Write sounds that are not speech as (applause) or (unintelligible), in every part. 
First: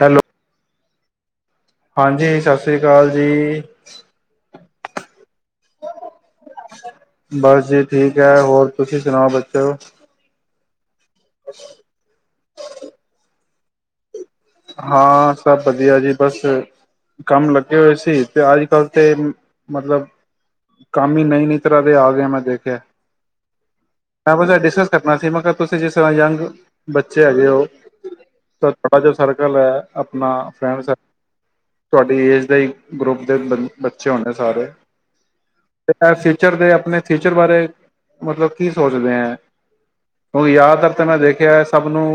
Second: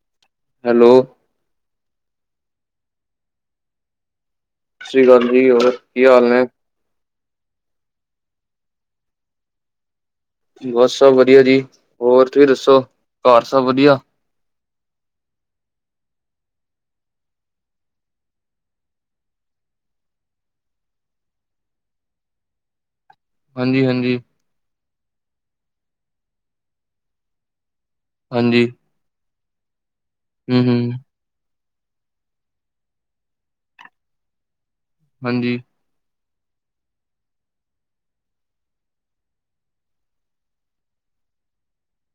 Hello. Hello. ਹਾਂਜੀ ਸਤਿ ਸ੍ਰੀ ਅਕਾਲ ਜੀ। ਸ਼੍ਰੀ ਗੰ (inaudible) ਜੋ ਹੋਰ ਕੀ ਹਾਲ ਨੇ? ਬਸ ਜੀ ਠੀਕ ਹੈ, ਹੋਰ ਤੁਸੀਂ ਸੁਣਾਓ ਬੱਚੋ? ਬਸ ਸਭ ਵਧੀਆ ਜੀ ਹੋਰ ਤੁਸੀਂ ਦੱਸੋ ਘਰ? ਸਭ ਵਧੀਆ? ਹਾਂ ਸਭ ਵਧੀਆ ਜੀ ਬਸ ਕੰਮ ਲੱਗੇ ਹੋਏ ਸੀ ਤੇ ਅੱਜ ਕੱਲ੍ਹ ਤੇ ਮਤਲਬ ਕੰਮ ਹੀ ਨਹੀਂ ਨੀ ਤਰ੍ਹਾਂ ਦੇ ਆਗਿਆ ਮੈਂ ਦੇਖਿਆ ਹਾਂਜੀ-ਹਾਂਜੀ। ਮੈਂ ਬਸ ਡਿਸਕਸ ਕਰਨਾ ਸੀ ਮੈਂ ਕਿਹਾ ਤੁਸੀਂ ਜਿਸ ਤਰ੍ਹਾਂ ਯੰਗ ਬੱਚੇ ਹੈਗੇ ਹੋ। ਹਾਂਜੀ ਸ ਥੋੜਾ ਜਿਹਾ ਸਾਰਾ (inaudible) ਗੱਲ। ਆਪਣਾ ਹਮ ਫਰੈਂਡ ਸ ਹਮ ਤੁਹਾਡੀ ਏਜ ਦੇ ਗਰੁੱਪ ਦੇ ਬੱਚੇ ਹੋਣੇ ਸਾਰੇ ਹਾਂਜੀ (unintelligible) ਫਿਊਚਰ ਦੇ ਆਪਣੇ ਫਿਊਚਰ ਬਾਰੇ ਮਤਲਬ ਕੀ ਸੋਚਦੇ ਹੈ, ਕਿਉਕਿ ਜ਼ਿਆਦਾਤਰ ਤਾਂ ਮੈਂ ਦੇਖਿਆ ਸਭ ਨੂੰ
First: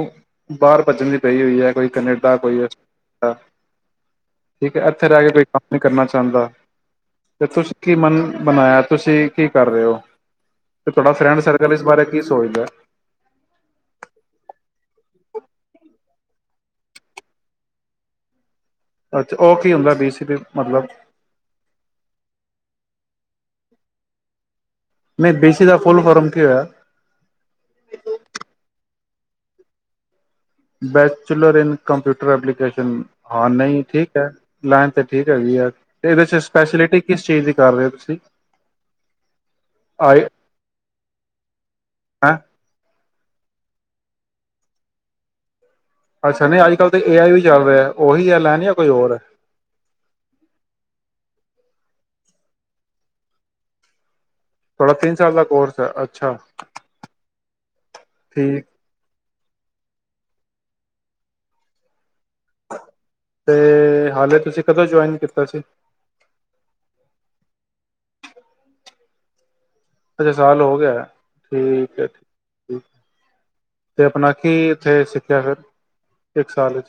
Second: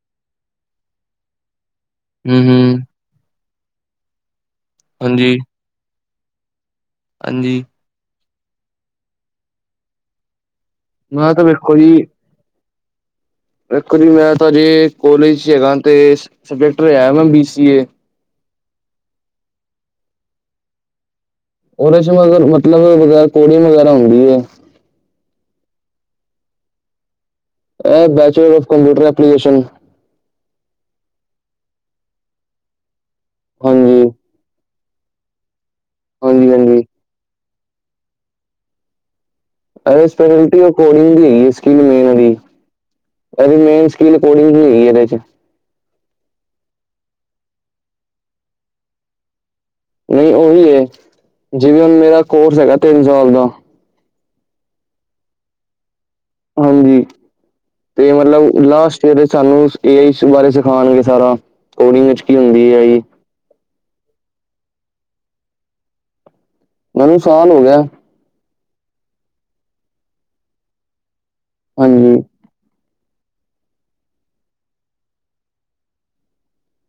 ਬਾਹਰ ਭੱਜਣੀ ਪਈ ਹੋਈ ਹੈ ਕੋਈ ਕਨੇ ਹਮ ਕੋਈ ਹਮ ਠੀਕ ਹੈ ਐਥੇ ਰਹਿ ਹਾਂਜੀ ਕੇ ਕੋਈ ਕੰਮ ਨੀ ਕਰਨਾ। ਚਾਦਾ ਤੇ ਹਾਂਜੀ ਤੁਸੀਂ ਕੀ ਬਨ ਬਣਾਇਆ, ਤੁਸੀਂ ਕੀ ਕਰ ਰਹੇ ਹੋ? ਤੇ ਤੁਹਾਡਾ ਮੈਂ ਫਰੈਂਡ ਤਾਂ ਸਰਕਲ ਇਸ ਬਾਰੇ ਕੀ ਸੋਚਦਾ ਹੈ? ਦੇਖੋ ਜੀ ਮੈਂ ਤਹਿ ਜੀ ਕੋਾਲਜ ਚ ਹੈਗਾ ਤੇ ਸਬਜੈਕਟ ਲਿਆ ਮੈਂ ਬੀ ਸੀ ਏ। ਅੱਛਾ ਉਹ ਕੀ ਹੁੰਦਾ? ਬੀ ਸੀ ਅ ਮਤਲਬ ਉਹਦੇ ਚ ਮਗ ਮਤਲਬ ਵਗੈਰਾ ਕੋਡੀਗ ਵਗੈਰਾ ਹੁੰਦੀ ਹੈ। ਨਹੀਂ ਬੀ ਸੀ ਅ ਦਾ ਫੁੱਲ ਫਰਮ ਕੀ ਹੋਇਆ? ਇਹ bachelor of computer application bachelor in computer application. ਹਾਂ ਨਹੀਂ ਹਾਂਜੀ ਠੀਕ ਹੈ ਲਾਈਨ ਤਾਂ ਠੀਕ ਹੈਗੀ ਯਾਰ ਤੇ ਇਹਦੇ ਚ ਹਾਂਜੀ ਹਾਂਜੀ ਸਪੈਸ਼ਿਲਿਟੀ ਕਿਸ ਚੀਜ਼ ਦੀ? ਕਰ ਰਹੇ ਤੁਸੀਂ ਐ ਪੈਨਲਟੀ ਕੋਿੰਦੀ (inaudible) ਹੈਂ। ਇਹਦੀ ਮੇਨ ਸਕੀਲ ਕੋਰਡਿੰਗ ਹੀਂ ਇਹਦੇ ਚ ਅੱਛਾ ਨਹੀਂ ਅੱਜ ਕੱਲ੍ਹ ਤਾਂ ਏ ਆਈ ਵੀ ਚੱਲ ਰਿਹਾ ਉਹੀ ਹੈ ਲੈਣ ਜਾਂ ਕੋਈ ਹੋਰ? ਨਹੀਂ ਉਹੀ ਏ ਜਿਵੇਂ ਹੁਣ ਮੇਰਾ ਕੋਰਸ ਹੈਗਾ ਤਿੰਨ ਸਾਲ ਦਾ। ਤਿੰਨ ਸਾਲ ਦਾ ਕੋਰਸ ਹੈ। ਅੱਛਾ ਹਾਂਜੀ ਤੇ ਮਤਲਬ ਠੀਕ ਲਾਸਟ ਈਅਰ ਸਾਨੂੰ ਏ ਆਈ ਬਾਰੇ ਸਿਖਾਉਣਗੇ ਸਾਰਾ ਕੋਡਿੰਗ ਵਿੱਚ ਹੁੰਦੀ ਆਈ ਤੇ ਹਾਲੇ ਤੁਸੀਂ ਕਦੋਂ ਜੁਆਇਨ ਕੀਤਾ ਸੀ। ਮੈਨੂੰ ਸਾਲ ਹੋ ਗਿਆ ਅੱਛਾ ਸਾਲ ਹੋ ਗਿਆ ਠੀਕ ਹੈ ਹਾਂਜੀ ਠੀਕ ਅਤੇ ਆਪਣਾ ਕੀ ਇੱਥੇ ਸਿੱਖਿਆ ਫਿਰ ਇੱਕ ਸਾਲ ਚ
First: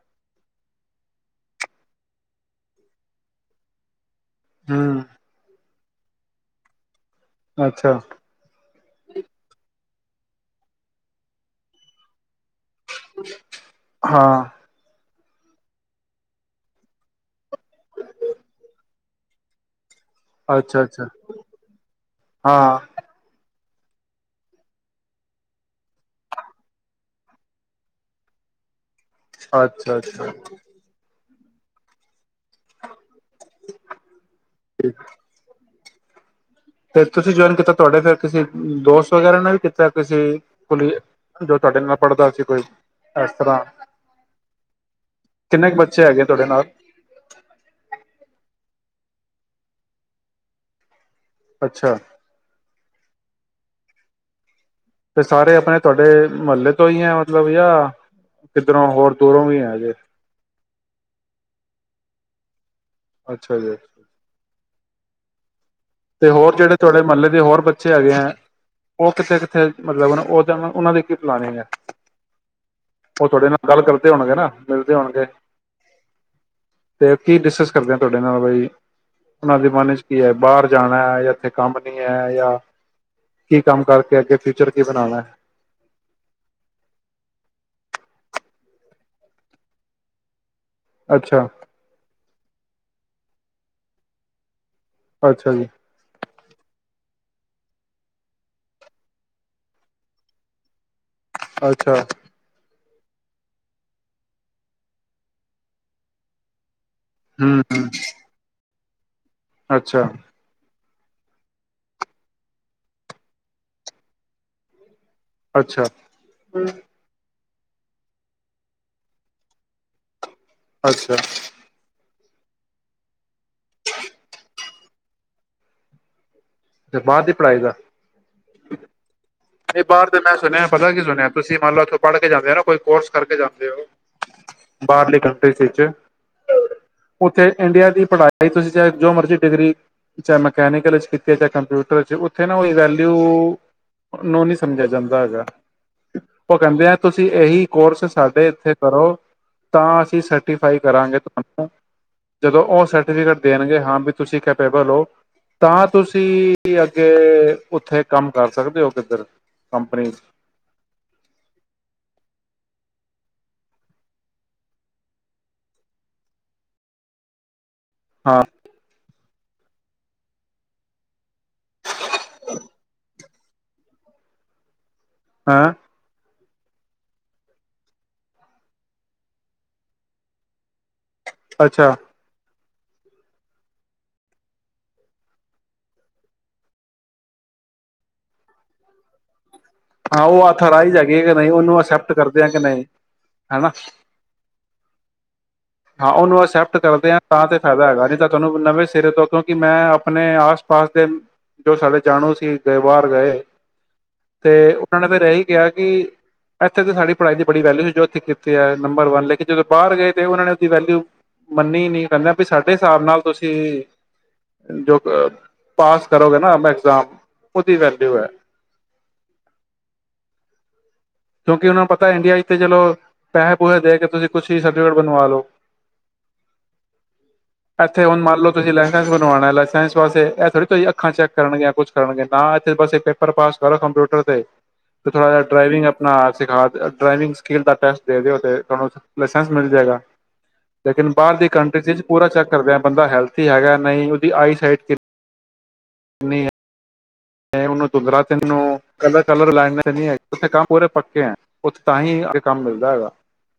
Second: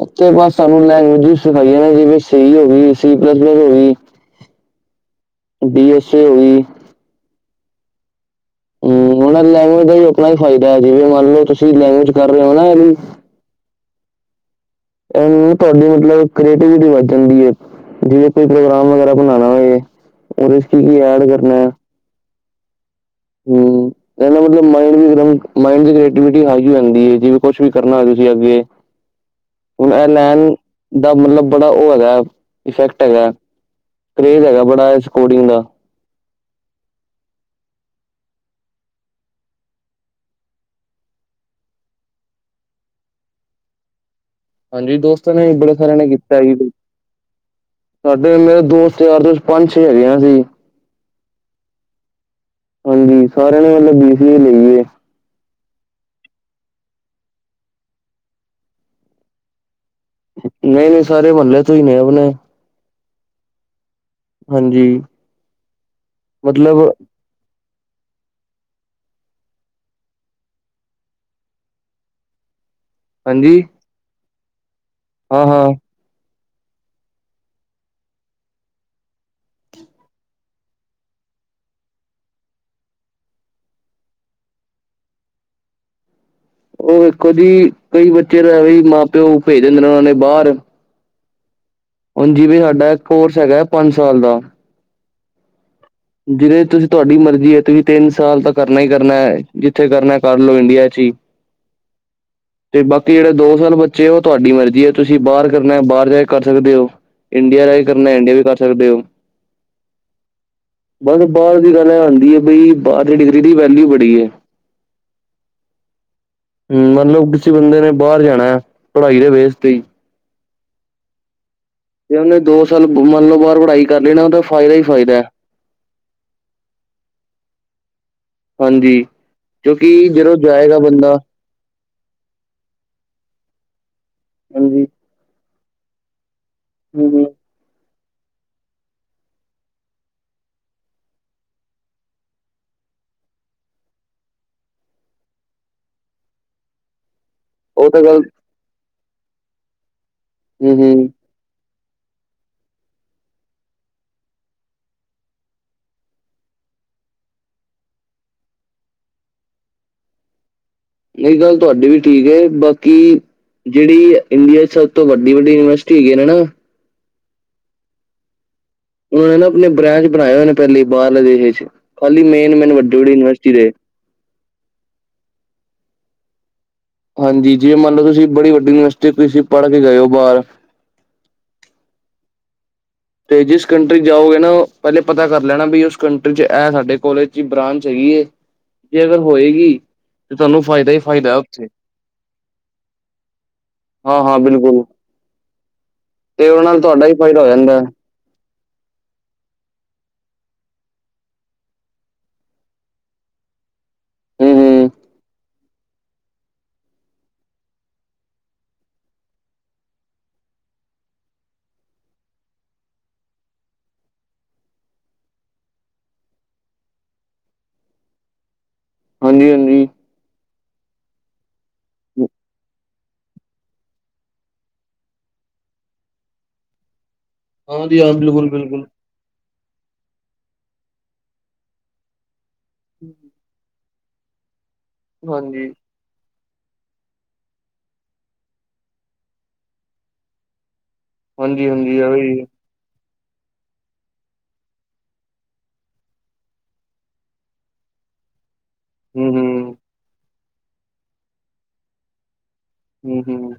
ਉੇ ਬਸ ਸਾਨੂੰ ਲੈਂਗੁਏਜ ਸਿਖਾਈਆਂ ਨੇ ਜਿਵੇਂ ਸੀ ਹੋ ਗਈ ਸੀ ਪਲੱਸ ਪਲੱਸ ਹੋ ਗਈ ਹਾਂ ਬੀ ਐੱਸ ਏ ਹੋ ਗਈ ਅੱਛਾ ਹਮ ਉਹਨਾ ਲੈਂਗੁਏਜ ਦਾ ਹੀ ਆਪਣਾ ਹੀ ਫਾਇਦਾ ਜਿਵੇਂ ਮੰਨ ਲਓ ਤੁਸੀਂ ਲੈਂਗੁਏਜ ਕਰ (unintelligible) ਹਾਂ ਇਹ ਤੁਹਾਡੀ ਮਤਲਬੀ ਕ੍ਰੇਟੀਵਿਟੀ ਵਧ ਜਾਂਦੀ ਹੈ ਜਿਵੇਂ ਕੋਈ ਪ੍ਰੋਗਰਾਮ ਵਗੈਰਾ ਬਣਾਉਣਾ ਹੋਏ ਔਰ ਇਸ ਕੀ ਅੱਛਾ ਕੀ ਅੱਛਾ ਐਡ ਕਰਨਾ ਐ। ਹਾਂ ਹੂ ਇਹਦਾ ਮਤਲਬ ਹੈ ਮਾਈਂਡ ਦੀ ਐਕਟੀਵਿਟੀ ਹੈਗੀ ਆਂਦੀ ਹੈ, ਜਿਵੇਂ ਕੁਛ ਵੀ ਕਰਨਾ ਹੋ ਤੁਸੀਂ ਅੱਗੇ ਹੁਣ ਅੱਛਾ ਐ ਅੱਛਾ ਨੈਣ ਦਾ ਮਤਲਬ ਬੜਾ ਔ ਹੈਗਾ ਹੋ ਇਫੈਕਟ ਹੈਗਾ, ਕਰੇਜ ਹੈਗਾ ਬੜਾ ਠੀਕ। ਸਕੋਡਿੰਗ ਦਾ ਤੇ ਤੁਸੀਂ ਜੁਆਇਨ ਕੀਤਾ ਤੁਹਾਡੇ ਫਿਰ ਕਿ ਸੀ ਦੋਸਤ ਵਗੈਰਾ ਨੇ ਵੀ ਕੀਤਾ ਕਿਸੀ ਕੋਲੀਗ, ਜੋ ਤੁਹਾਡੇ ਨਾਲ ਪੜ੍ਹਦਾ ਸੀ ਕੋਈ ਇਸ ਤਰ੍ਹਾਂ ਹਾਂਜੀ ਦੋਸਤਾਂ ਨੇ ਕਿੰਨੇ ਬੜੇ ਕੁ ਸਾਰਿਆਂ ਬੱਚੇ ਨੇ ਹੈਗੇ ਕੀਤਾ ਤੁਹਾਡੇ ਜੀ, ਨਾਲ ਸਾਡੇ ਮੇਰੇ ਦੋਸਤ ਮੇਰੇ ਯਾਰ ਦੋਸਤ ਪੰਜ ਛੇ ਹੈਗੇ ਆਂ ਅਸੀ ਅੱਛਾ ਹਾਂਜੀ ਸਾਰਿਆਂ ਨੇ ਮਤਲਬ ਬੀ ਸੀ ਏ ਲਈ ਹੋਈ ਐ। ਤੇ ਸਾਰੇ ਆਪਣੇ ਤੁਹਾਡੇ ਮੁਹੱਲੇ ਤੋਂ ਹੀ ਹੈ ਮਤਲਬ ਜਾਂ ਕਿੱਧਰੋਂ ਹੋਰ ਦੂਰੋਂ ਵੀ ਹੈਗੇ। ਨਹੀਂ ਨਹੀਂ ਸਾਰੇ ਮਹੱਲੇ ਤੋਂ ਹੀ ਨੇ, ਔ ਨੇ ਅੱਛਾ ਜੀ ਹਾਂਜੀ ਤੇ ਹੋਰ ਜਿਹੜੇ ਮਤਲਬ ਤੁਹਾਡੇ ਮਹੱਲੇ ਦੇ ਹੋਰ ਬੱਚੇ ਹੈਗੇ ਹੈ। ਔ ਕਿਥੇ ਕਿੱਥੇ, ਮਤਲਬ ਔ ਔਨਾਂ ਦੀ ਕੀ ਪਲਾਨਿਗ ਹੈ। ਔ ਤੁਹਾਡੇ ਹਾਂਜੀ ਨਾਲ ਗੱਲ ਕਰਦੇ ਹੋਣਗੇ ਨਾ ਮਿਲਦੇ ਹੋਣਗੇ। ਹਾਂ ਹਾਂ ਤੇ ਕੀ ਡਿਸਕਸ ਕਰਦੇ ਆ ਤੁਹਾਡੇ ਨਾਲ, ਬਈ ਉਹਨਾਂ ਦੇ ਮਨ ਚ ਕੀ ਹੈ, ਬਾਹਰ ਜਾਣਾ ਹੈ, ਜਾਂ ਇੱਥੇ ਕੰਮ ਨੀ ਹੈ, ਜਾਂ ਕੀ ਕੰਮ ਕਰਕੇ ਅੱਗੇ ਫਿਊਚਰ ਕੀ ਬਣਾਉਣਾ ਹੈ। ਉਹ ਇੱਕੋ ਜੀ ਕਈ ਬੱਚੇ ਤਾਂ ਵੀ ਮਾਂ ਪਿਓ ਭੇਜ ਦਿੰਦੇ ਨੇ ਉਹਨਾਂ ਨੇ ਬਾਹਰ ਅੱਛਾ। ਉਂਜ ਜਿਵੇਂ ਸਾਡਾ ਕੋਰਸ ਹੈਗਾ, ਪੰਜ ਸਾਲ ਦਾ ਅੱਛਾ ਜੀ। ਜਿਹਦੇ ਤੁਸੀਂ ਤੁਹਾਡੀ ਮਰਜ਼ੀ ਹੈ, ਤੁਸੀਂ ਤਿੰਨ ਸਾਲ ਤਾਂ ਕਰਨਾ ਹੀ ਕਰਨਾ, ਜਿੱਥੇ ਕਰਨਾ ਕਰ ਲਓ ਇੰਡੀਆ ਚ ਹੀ। ਅੱਛਾ। ਤੇ ਬਾਕੀ ਜਿਹੜੇ ਦੋ ਸਾਲ ਬੱਚੇ ਆ, ਉਹ ਤੁਹਾਡੀ ਮਰਜ਼ੀ ਹੈ ਤੁਸੀਂ ਬਾਹਰ ਕਰਨਾ ਬਾਹਰ ਜਾ ਕੇ ਕਰ ਸਕਦੇ ਹੋ। ਹਮ ਇੰਡੀਆ ਦਾ ਵੀ ਹਮ ਕਰਨਾ ਇੰਡੀਆ ਵੀ ਸਕਦੇ ਹੋ ਅੱਛਾ। ਬਸ ਬਾਹਰ ਦੀ ਗੱਲ ਇਹ ਆਉਂਦੀ ਹੈ, ਬਈ ਬਾਹਰ ਦੀ ਡਿਗਰੀ ਦੀ ਵੈਲਿਊ ਬੜੀ ਹੈ। ਅੱਛਾ। ਮਤਲਬ ਕਿਸੇ ਬੰਦੇ ਨੇ ਬਾਹਰ ਜਾਣਾ ਹੈ, ਪੜ੍ਹਾਈ ਦੇ ਬੇਸ ਤੇ ਹੀ। ਅੱਛਾ। ਤੇ ਉਹਨੇ ਦੋ ਸਾਲ ਮੰਨ ਲਓ ਬਾਰ ਪੜ੍ਹਾਈ ਕਰ ਲੈਣਾ, ਉਹਦਾ ਫਾਇਦਾ ਹੀ ਫਾਇਦਾ। ਤੇ ਬਾਹਰ ਦੀ ਪੜ੍ਹਾਈ ਦਾ, ਹਾਂਜੀ ਨਹੀਂ ਕਿਉਂਕਿ ਬਾਹਰ ਦਾ ਜਦੋਂ ਮੈਂ ਸੁਣਿਆ ਜਾਏਗਾ ਪਤਾ ਕੀ ਬੰਦਾ ਸੁਣਿਆ, ਤੁਸੀਂ ਮੰਨ ਲਓ ਉਥੋਂ ਪੜ੍ਹ ਕੇ ਜਾਂਦੇ ਹੋ ਨਾ ਕੋਈ ਕੋਰਸ ਕਰਕੇ ਜਾਂਦੇ ਹੋ। ਹਾਂਜੀ ਬਾਹਰਲੀ ਕੰਟਰੀ। ਤੇ ਏਸ ਚ, ਹੂੰ ਹੂੰ ਉੱਥੇ ਇੰਡੀਆ ਦੀ, ਪੜ੍ਹਾਇਆ ਹੀ ਤੁਸੀਂ ਚਾਹੇ ਜੋ ਮਰਜ਼ੀ ਡਿਗਰੀ ਚਾਹੇ ਮਕੈਨੀਕਲ ਵਿੱਚ ਕੀਤੀ। ਜਾਂ ਕੰਪਿਊਟਰ ਚ ਉੱਥੇ ਨਾ ਉਹ ਔਈਓ ਵੈਲਿਊ ਨੂੰ ਨੀ ਸਮਝਿਆ ਜਾਂਦਾ ਹੈਗਾ ਉਹ ਕਹਿੰਦੇ ਆ ਤੁਸੀਂ। ਇਹੀ ਉਹ ਤਾਂ ਕੋਰਸ ਗੱਲ ਸਾਡੇ ਇੱਥੇ, ਕਰੋ ਤਾਂ, ਅਸੀ ਹੂੰ ਸਰਟੀਫਾਈ ਹੂੰ ਕਰਾਂਗੇ ਤੁਹਾਨੂੰ। ਜਦੋਂ ਉਹ ਸਰਟੀਫਿਕੇਟ ਦੇਣਗੇ ਹਾਂ ਵੀ ਤੁਸੀਂ ਕੈਪੇਬਲ ਹੋ ਤਾਂ, ਤੁਸੀਂ ਅੱਗੇ ਉੱਥੇ ਕੰਮ ਕਰ ਸਕਦੇ ਹੋ ਕਿੱਧਰ ਕੰਪਨੀ, ਇਹ ਗੱਲ ਤੁਹਾਡੀ ਵੀ ਠੀਕ ਹੈ, ਬਾਕੀ ਜਿਹੜੀ ਇੰਡੀਆ ਚ ਸਭ ਤੋਂ ਵੱਡੀ ਵੱਡੀ ਯੂਨੀਵਰਸਿਟੀ ਹੈਗੀ ਆ ਨਾ। ਹਾਂ, ਉਹਨ ਨਾ ਆਪਣੇ ਬ੍ਰਾਂਚ ਚ ਬਣਾਏ ਹੋਏ ਨੇ ਪਹਿਲੀ ਬਾਹਰਲੇ ਦੇਸ਼, ਖਾਲੀ ਮੇਨ-ਮੇਨ ਵੱਡੀ-ਵੱਡੀ ਯੂਨੀਵਰਸਟੀ ਚਿਰੇ, ਹੈਂ, ਹਾਂਜੀ ਜਿਵੇਂ ਮੰਨ ਲਓ ਤੁਸੀਂ ਬੜੀ ਵੱਡੀ ਯੂਨੀਵਰਸਿਟੀ ਸੀ ਪੜ੍ਹ ਕੇ ਗਏ ਹੋ ਬਾਹਰ ਅੱਛਾ, ਤੇ ਜਿਸ ਕੰਟਰੀ ਜਾਓਗੇ ਨਾ ਪਹਿਲੇ ਪਤਾ ਕਰ ਲੈਣਾ ਵੀ ਉਸ ਕੰਟਰੀ ਚ ਇਹ ਸਾਡੇ ਕੋਲੇਜ ਚ ਬ੍ਰਾਂਚ ਹੈਗੀ ਹੈ ਜੇ ਅਗਰ ਹੋਏਗੀ। ਹਾਂ ਤੇ ਉਹ ਤੁਹਾਨੂੰ ਫਾਇਦਾ ਅਥਰਾਈਜ ਹੀ ਹੈਗੀ ਫਾਇਦਾ ਕਿ ਹੈ ਨਹੀਂ ਉੱਥੇ ਨੂੰ ਅਕਸੈਪਟ ਕਰਦੇ ਆ ਕਿ ਨਹੀਂ ਹਨਾ ਹਾਂ ਹਾਂ ਬਿਲਕੁਲ ਹਾਂ ਉਹਨੂੰ ਤੇ ਉਹਨਾਂ ਅਕਸੈਪਟ ਨਾਲ ਤੁਹਾਡਾ ਕਰਦੇ ਹੀ ਆ ਤਾਂ ਹੋ ਤੇ ਜਾਂਦਾ ਹੈ। ਫਾਇਦਾ ਹੈਗਾ ਨਹੀਂ। ਤੁਹਾਨੂੰ ਨਵੇਂ ਸਿਰੇ ਤੋਂ ਕਿਉਂਕਿ ਮੈਂ ਆਪਣੇ ਆਸ ਪਾਸ ਦੇ ਜੋ ਸਾਡੇ ਜਾਣੂ ਸੀ ਗਏ ਬਾਹਰ ਗਏ। ਤੇ ਹੂੰ ਹੂੰ ਉਹਨਾਂ ਨੇ ਫਿਰ ਐਹੀ ਕਿਹਾ ਕਿ ਇੱਥੇ ਤਾਂ ਸਾਡੀ ਪੜ੍ਹਾਈ ਦੀ ਬੜੀ ਵੈਲਿਊ ਸੀ ਜੋ ਇੱਥੇ ਕੀਤੀ ਹੈ, ਨੰਬਰ ਵਨ ਲੇਕਿਨ ਜਦੋਂ ਬਾਹਰ ਗਏ ਤਾਂ ਉਹਨਾਂ ਨੇ ਉਹਦੀ ਵੈਲਿਊ ਮੰਨੀ ਨਹੀਂ ਕਹਿੰਦੇ ਵੀ ਸਾਡੇ ਹਿਸਾਬ ਨਾਲ ਤੁਸੀਂ ਜੋ ਪਾਸ ਕਰੋਗੇ ਨਾ ਐਗਜ਼ਾਮ ਉਹਦੀ ਵੈਲਿਊ ਹੈ। ਹਾਂਜੀ-ਹਾਂਜੀ। ਕਿਉਂਕਿ ਉਹਨਾਂ ਨੂੰ ਪਤਾ ਇੰਡੀਆ ਚ ਤੇ ਚਲੋ ਪੈਸੇ ਪੂਸੇ ਦੇ ਕੇ ਤੁਸੀਂ ਕੁਛ ਹੀ ਸਰਟੀਫਿਕੇਟ ਬਣਵਾ ਲਓ। ਹਾਂ ਜੀ ਇੱਥੇ ਹਾਂ ਹੁਣ ਮੰਨ ਲਓ ਬਿਲਕੁਲ ਤੁਸੀਂ ਬਿਲਕੁਲ ਲਾਇਸੈਂਸ ਬਣਵਾਉਣਾ ਲਾਇਸੈਂਸ ਵਾਸਤੇ ਸ ਤੁਸੀਂ ਅੱਖਾਂ ਚੈੱਕ ਕਰਨਗੀ ਆਂ ਕੁੱਛ ਕਰਨਗੇ ਹਾਂ ਇੱਥੇ ਬੱਸ ਏਕ ਪੇਪਰ ਪਾਸ ਕਰੋ ਕੰਪਿਊਟਰ ਦਾ। ਕਰੋ ਤੇ। ਤੇ ਥੋੜ੍ਹਾ ਜਿਹਾ ਹਾਂਜੀ ਡਰਾਈਵਿੰਗ ਆਪ (inaudible) ਹਾਂ ਸਿਖਾ ਡਰਾਈਵਿੰਗ ਸਕੇਲ ਦਾ ਟੈਸਟ ਦੇ ਦਿਓ ਤੇ ਤੁਹਾਨੂੰ ਲਾਇਸੈਂਸ ਮਿਲ ਜਾਏਗਾ। ਲੇਕਿਨ ਬਾਹਰ ਦੀ ਕੰਟਰੀਜ਼ ਹਾਂਜੀ-ਹਾਂਜੀ ਵਿੱਚ ਐ ਵੀ ਪੂਰਾ ਚੈੱਕ ਕਰਦੇ ਹਾਂ ਬੰਦਾ ਹੈਲਥ ਹੈਗਾ ਨਹੀਂ ਉਹਦੀ ਆਈ ਸਾਈਟ ਕਿ ਨਹੀਂ। ਤੇ ਉਹਨੂੰ ਦੁੰਦਰਾ ਤਿੰਨ ਨੂੰ ਕਲਰ-ਕਲਰ ਹੂੰ-ਹੂੰ, ਲਾਣਾ ਨਹੀਂ ਹੈ। ਉੱਥੇ ਕੰਮ ਪੂਰੇ ਪੱਕੇ ਹੈ, ਉੱਥੇ ਤਾਂ ਹੀ ਕੰਮ ਮਿਲਦਾ ਹੈਗਾ ਹੂੰ-ਹੂੰ,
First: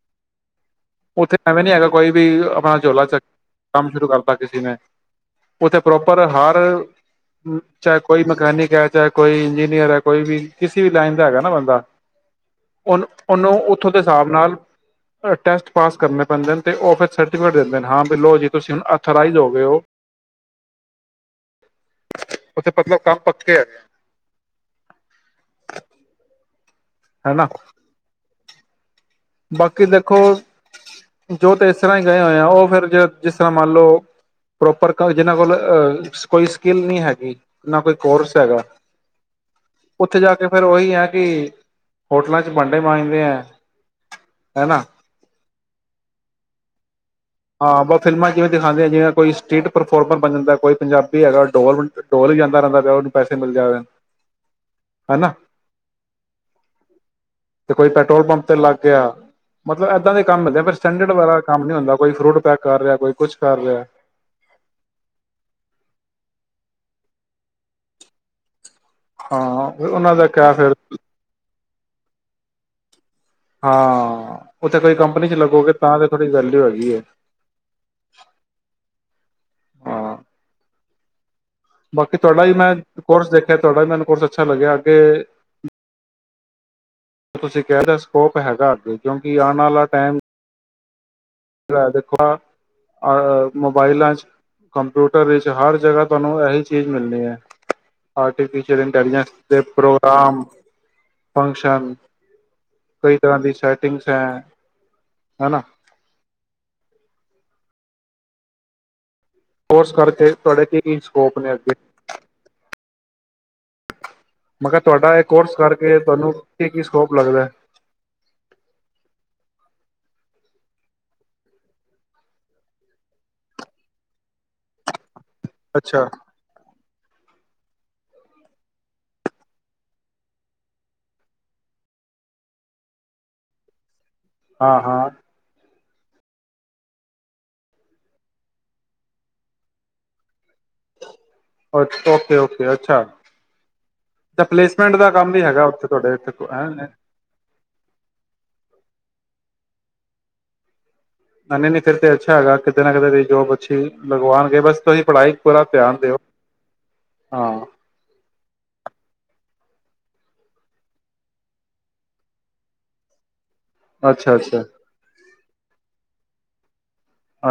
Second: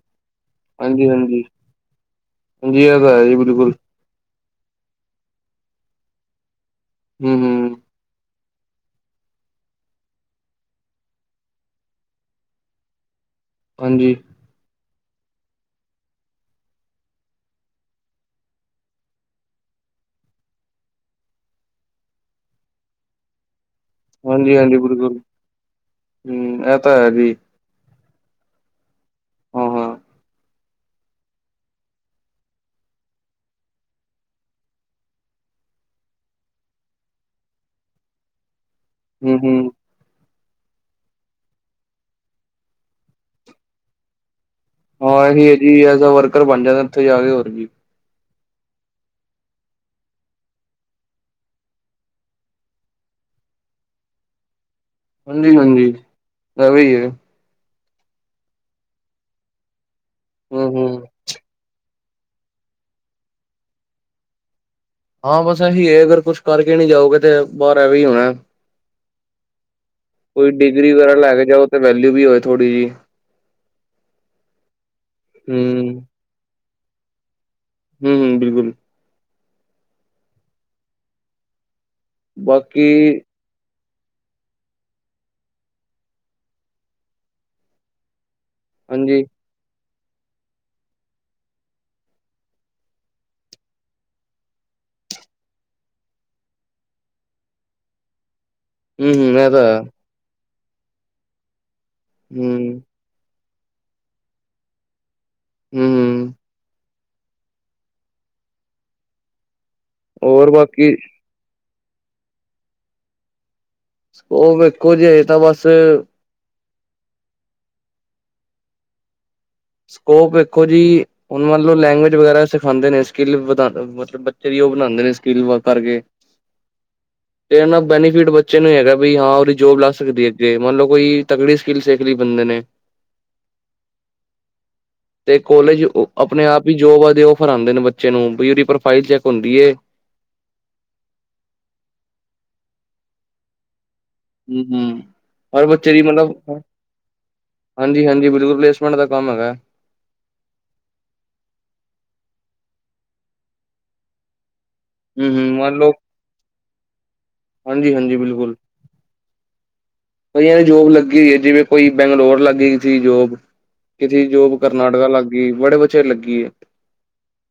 ਉੱਥੇ ਹਾਂਜੀ-ਹਾਂਜੀ। ਐਵੇਂ ਨੀ ਹੈਗਾ ਕੋਈ ਵੀ ਆਪਣਾ ਹਾਂਜੀ ਐ ਝੋਲਾ ਤਾਂ ਚੱਕ ਹੈ ਜੀ ਬਿਲਕੁਲ ਕੰਮ ਸ਼ੁਰੂ ਕਰਤਾ ਕਿਸੇ ਨੇ ਉੱਥੇ ਪ੍ਰੋਪਰ ਹਰ ਹਂ, ਹੂੰ-ਹੂੰ, ਚਾਹੇ ਕੋਈ ਮ ਮਕੇਨਿਕ ਐ, ਚਾਹੇ ਕੋਈ ਇੰਜੀਨੀਅਰ ਐ, ਕੋਈ ਵੀ ਕਿਸੇ ਵੀ ਲਾਈਣ ਦਾ ਹੈਗਾ ਨਾਂ ਬੰਦਾ ਉਹਣੂ ਉਹਨੂੰ ਉੱਥੋਂ ਦੇ ਹਾਂਜੀ, ਹਿਸਾਬ ਨਾਲ ਟੇਸਟ ਪਾਸ ਕਰਨੇ ਪੈਂਦੇ ਨੇਂ ਉਹ ਫਿਰ ਸਰਟੀਫਿਕੇਟ ਦਿੰਦੇਾਂ ਨੇਂ। ਜੀ ਤੁਸੀਂ ਅਥੋਰਾਈਜ ਹੋ ਗਏ ਔ। ਉਥੇ ਪਤਲਬ ਕੰਮ ਪੱਖੇ ਹੈਗੇ ਹਾਂਜੀ, ਹਾਂਜੀ। ਬਿਲਕੁਲ ਹਂ ਏ ਹੈ ਵੀ ਹਨਾ ਬਾਕੀ ਦੇਖੋ ਜੋ ਤਾਂ ਇਸ ਤਰ੍ਹਾਂ ਹੀ ਗਏ ਹੋਏ ਆ, ਉਹ ਫਿਰ ਜ ਜਿਸ ਸਰ੍ਹਾਂ ਮੰਨ ਲਓ ਪ੍ਰੋਪਰ ਜਿਹਨਾਂ ਕੋਲਹ ਕੋਈ ਸਕਿੱਲ ਨ੍ਹੀਂ ਹੈਗੀ ਨਾਂ ਕੋਈ ਕੋਰਸ ਹੈਗਾ ਹਂ, ਹਂ। ਉੱਥੇ ਜਾ ਕੇ ਫੇਰ ਉਹੀ ਐਕਿ ਹੋਟਲਾਂ ਚ ਭਾਂਡੇ ਮਾਂਜਦੇ ਐਂ। ਹੈਨਾਂ। ਹਾਂ, ਇਹ ਜੀ ਐਜ ਐਸ ਅ ਵਰਕਰ ਬਣ ਜਾਂਦ ਉੱਥੇ ਜਾ ਕੇ ਹੋਰ ਕੀ ਹਾਂ ਬ ਫਿਲਮਾਂ ਜਿਵੇਂ ਦਿਖਾਂਦੇ ਆ ਜਿਵੇ ਕੋਈ ਸਟਰੀਟ ਪਰਫੋਰਮਰ ਬਣ ਜਾਂਦਾ, ਕੋਈ ਪੰਜਾਬੀ ਹੈਗਾ ਡੋਲ, ਡੋਲ ਵਿਜਾਂਦਾ ਰਹਿੰਦਾ ਪਿਆ ਉਹਨੂੰ ਪੈਸੇ ਮਿਲ ਜਾਵੇ ਹਨਾ ਹਾਂਜੀ, ਹਾਂਜੀ ਏਹੋ ਈ। ਤੇ ਕੋਈ ਪੈਟਰੋਲ ਪੰਪ ਤੇ ਲੱਗ ਗਿਆ ਮਤਲਬ ਦੇ ਕੰਮ ਹੁੰਦੇ ਪਰ ਹੂੰ-ਹੂੰ, ਸਟੈਂਡਰਡ ਵਾਲਾ ਕੰਮ ਨ੍ਹੀਂ ਹੁੰਦਾ ਕੋਈ ਫਰੂਟ ਪੈਕ ਕਰ ਰਿਆ, ਕੋਈ ਕੁਛ ਕਰ ਰਿਆ ਹਾਂ, ਬਸ ਇਹੀ ਐ, ਅਗਰ ਕੁਛ ਕਰਕੇ ਨਈਂ ਜਾਓਗੇ ਤੇ ਬਾਹਰ ਐਵੇਂ ਈ ਹੋਣਾ। ਹਾਂ, ਉਹਨਾਂ ਦਾ ਕਿਆ ਕੋਈ ਫਿਰ। ਡਿਗਰੀ ਵਗੈਰਾ ਲੈ ਕੇ ਜਾਓ ਵੈਲਿਊ ਵੀ ਹੋਏ ਥੋੜ੍ਹੀ ਜਹੀ। ਹਾਂ, ਉੱਥੇ ਕੋਈ ਕੰਪਨੀ ਚ ਲੱਗੋਗੇ ਤਾਂ ਤਾਂ ਥੋੜ੍ਹੀ ਵੈਲਿਊ ਹੈਗੀ। ਜੀ ਹੈ। ਹਂ, ਹਂ ਬਿਲਕੁਲ। ਹਾਂ। ਬਾਕੀ ਤੁਹਾਡਾ ਹੀ ਮੈਂ ਬਾਕੀ ਕੋਰਸ ਦੇਖਿਆ ਤੁਹਾਡਾ ਮੈਨੂੰ ਕੋਰਸ ਅੱਛਾ ਲੱਗਿਆ ਅੱਗੇ ਤੁਸੀਂ ਕਹਿ ਦ ਸਕੋਪ ਹੈਗਾ ਅੱਗੇ ਹਾਂਜੀ ਕਿਉਂਕਿ ਆਣ ਵਾਲਾ ਟੈਮ ਦੇਖੋ ਅ ਮੋਬਾਈਲਾਂ ਚ ਕੰਪਿਊਟਰ ਇਚ ਹਰ ਜਗ੍ਹਾ ਤੁਹਾਨੂੰ ਇਹੀ ਚੀਜ਼ ਮਿਲਣੀ ਐ। ਟੀਚਰ ਇੰਟੈਲੀਜੈਂਸ ਹੂੰ-ਹੂੰ ਐ ਦੇ ਤਾਂ ਹੈ ਪ੍ਰੋਗਰਾਮ ਫੰਕਸ਼ਨ। ਹੂੰ, ਕੋਈ ਤਰ੍ਹਾਂ ਦੀ ਸੈਟਿੰਗਸ ਐਂ। ਹੂੰ, ਹੂੰ। ਕੋਰਸ ਕਰਕੇ ਔਰ ਤੁਹਾਡੇ ਕੀ ਬਾਕੀ ਕੀ ਸਕੋਪ ਨੇ ਅੱਗੇ। ਉਹ ਮੈਂ ਕਿਹਾ ਵੇਖੋ ਤੁਹਾਡਾ ਜੇ ਇਹ ਤਾਂ ਕੋਰਸ ਬਸ ਕਰਕੇ ਤੁਹਾਨੂੰ ਕੀ- ਕੀ ਸਕੋਪ ਲੱਗਦਾ। ਸਕੋਪ ਵੇਖੋ ਜੀ। ਹੁਣ ਮੰਨ ਲਓ ਲੈਂਗੁਏਜ ਵਗੈਰਾ ਸਿਖਾਉਦੇ ਨੇ ਸਕਿੱਲ ਵਧਾ ਮਤਲਬ ਬੱਚੇ ਲਈ ਉਹ ਬਣਾਂਦੇ ਨੇ। ਕਿਲ ਵਰਕ ਕਰਕੇ। ਅੱਛਾ ਤੇ ਇਹਨਾ ਬੈਨੀਫਿਟ ਬੱਚੇ ਨੂੰ ਹੀ ਹੈਗਾ ਬ ਹਾਂ ਉਹਦੀ ਜੋਬ ਲਾ ਸਕਦੀ ਅੱਗੇ। ਮੰਨ ਲਓ ਕੋਈ ਤਕੜੀ ਸਕਿੱਲ ਸੇਖ ਲਈ ਬੰਦੇ ਨੇ ਹਾਂ ਹਾਂ ਤੇ ਕੋਲੇਜ ਉਹ ਆਪਣੇ ਆਪ ਹੀ ਜੋਬ ਉਹ ਫਰਾਉਂਦੇ ਨੇ ਬੱਚੇ ਨੂੰ ਬਈ ਉਹਦੀ ਪ੍ਰੋਫਾਈਲ ਚੈੱਕ ਹੁੰਦੀ ਏ। ਅ ਓਕੇ-ਓਕੇ ਅੱਛਾ। ਤਾਂ ਹੂੰ, ਪਲੇਸਮੈਂਟ ਹੂੰ। ਦਾ ਕੰਮ ਵੀ ਹਰ ਹੈਗਾ ਉੱਥੇ ਬੱਚੇ ਦੀ ਤੁਹਾਡੇ ਮਤਲਬ ਇੱਥੇ ਹੈਂ ਹਾਂਜੀ ਹਾਂਜੀ ਬਿਲਕੁਲ ਪਲੇਸਮੈਂਟ ਦਾ ਕੰਮ ਹੈਗਾ। ਨ ਨਹੀਂ ਨਹੀਂ ਫੇਰ ਤੇ ਅੱਛਾ ਹੈਗਾ ਕਿਤੇ ਨਾ ਕਿਤੇ ਜੋਬ ਅੱਛੀ ਲਗਵਾਣਗੇ ਬਸ ਤੁਸੀਂ ਹੂੰ ਪੜ੍ਹਾਈ ਚ ਹੂੰ ਪੂਰਾ ਮੰਨ ਲਓ ਧਿਆਨ ਦਿਓ, ਹਾਂ। ਹਾਂਜੀ ਹਾਂਜੀ ਬਿਲਕੁਲ ਜੋਬ ਲੱਗੀ ਹੋਈ ਹੈ। ਜਿਵੇਂ ਕੋਈ ਬੈਂਗਲੋਰ ਲੱਗੀ ਸੀ ਜੋਬ ਕਿਸੇ ਅੱਛਾ ਜੋਬ ਅੱਛਾ ਕਰਨਾਟਕਾ ਲੱਗ ਬੜੇ ਬਚੇ ਲੱਗੀ ਐ।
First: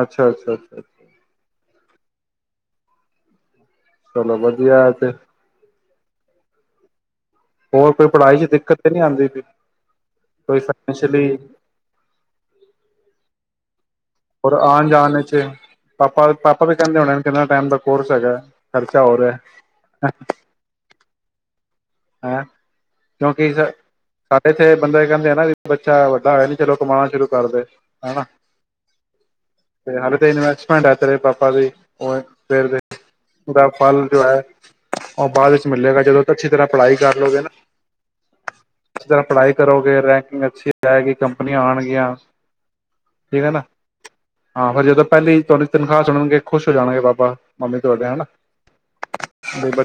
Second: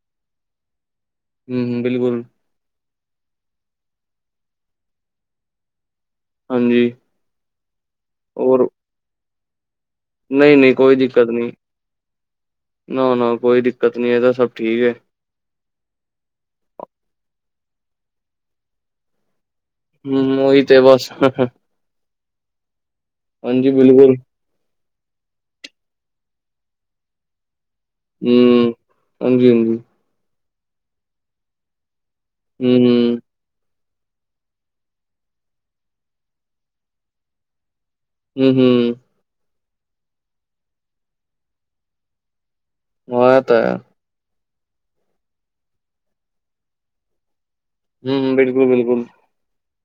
ਅੱਛਾ, ਅੱਛਾ, ਅੱਛਾ। ਹੂੰ, ਬਿਲਕੁਲ। ਚਲੋ ਵਧੀਆ ਤੇ ਹਾਂਜੀ ਹੋਰ ਕੋਈ ਪੜ੍ਹਾਈ ਚ ਦਿੱਕਤ ਤੇ ਨਹੀਂ ਆਉਦੀ ਪਈ ਨਹੀਂ ਨਹੀਂ ਕੋਈ ਦਿੱਕਤ ਨਹੀਂ ਨਾ ਨਾ ਕੋਈ ਦਿੱਕਤ। ਹੋਰ ਆਉਣ ਜਾਣ ਚ ਪਾਪਾ ਪਾਪਾ ਤੇ ਕਹਿੰਦੇ ਹੋਣੇ ਕਿੰਨਾ ਟਾਈਮ ਲ ਕੋਰਸ ਹੈਗਾ ਖਰਚਾ ਹੋਰ ਹੋ ਰਿਹਾ ਹਮ ਓਹੀ ਤੇ ਬੱਸ ਹੈਂ ਕਿਉਂਕਿ ਸਾਡੇ ਇੱਥੇ ਬੰਦਾ ਇਹ ਕਹਿੰਦੇ ਹਨ ਨਾ ਬੱਚਾ ਵੱਡਾ ਹੋਇਆ ਨੀ ਚਲੋ ਕਮਾਉਣਾ ਸ਼ੁਰੂ ਕਰਦੇ। ਹਨਾ ਹਮ ਹਾਂਜੀ ਹਾਂਜੀ। ਭਾਂਡਾ ਤੇਰੇ ਪਾਪਾ ਦੇ ਉਹ ਫੇਰ ਦੇ ਦਬ ਫਲ ਜੋ ਹੈ ਉਹ ਬਾਅਦ ਵਿੱਚ ਮਿਲੇਗਾ ਜਦੋਂ ਅੱਛੀ ਤਰ੍ਹਾਂ ਪੜ੍ਹਾਈ ਕਰ ਲਓ ਗੇ ਨਾ ਹਮ ਹਮ ਅੱਛੀ ਤਰ੍ਹਾਂ ਪੜ੍ਹਾਈ ਕਰੋਗੇ ਰੈਂਕਿੰਗ ਅੱਛੀ ਜਾਏਗੀ ਕੰਪਨੀਆਂ ਆਉਣਗੀਆਂ ਆ ਠੀਕ ਤਾਂ ਨਾ ਹੈ, ਹਾਂ ਫਿਰ ਜਦੋਂ ਪਹਿਲੀ ਤੁਹਾਡੀ ਤਨਖਾਹ ਸੁਣਨਗੇ ਖੁਸ਼ ਹੋ ਜਾਣਗੇ ਬਾਬਾ। ਮੰਮੀ ਹੂੰ ਬਿਲਕੁਲ-ਬਿਲਕੁਲ,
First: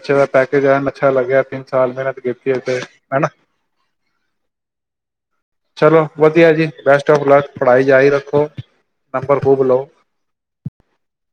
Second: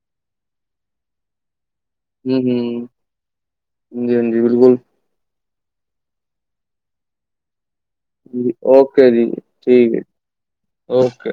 ਅੱਛੇ ਪੈਕਜ ਐਨ ਅੱਛਾ ਲਗਿਆ। ਹੂੰ-ਹੂੰ, ਹਾਂਜੀ-ਹਾਂਜੀ ਬਿਲਕੁਲ। ਚਲੋ ਵਧੀਆ ਜੀ ਬੈਸਟ ਆਫ ਲੱਕ। ਪੜ੍ਹਾਈ ਜਾਰੀ ਰੱਖੋ ਓਕੇ ਜੀ ਨੰਬਰ ਖੂਬ ਲਓ ਠੀਕ ਹੈ ਓਕੇ।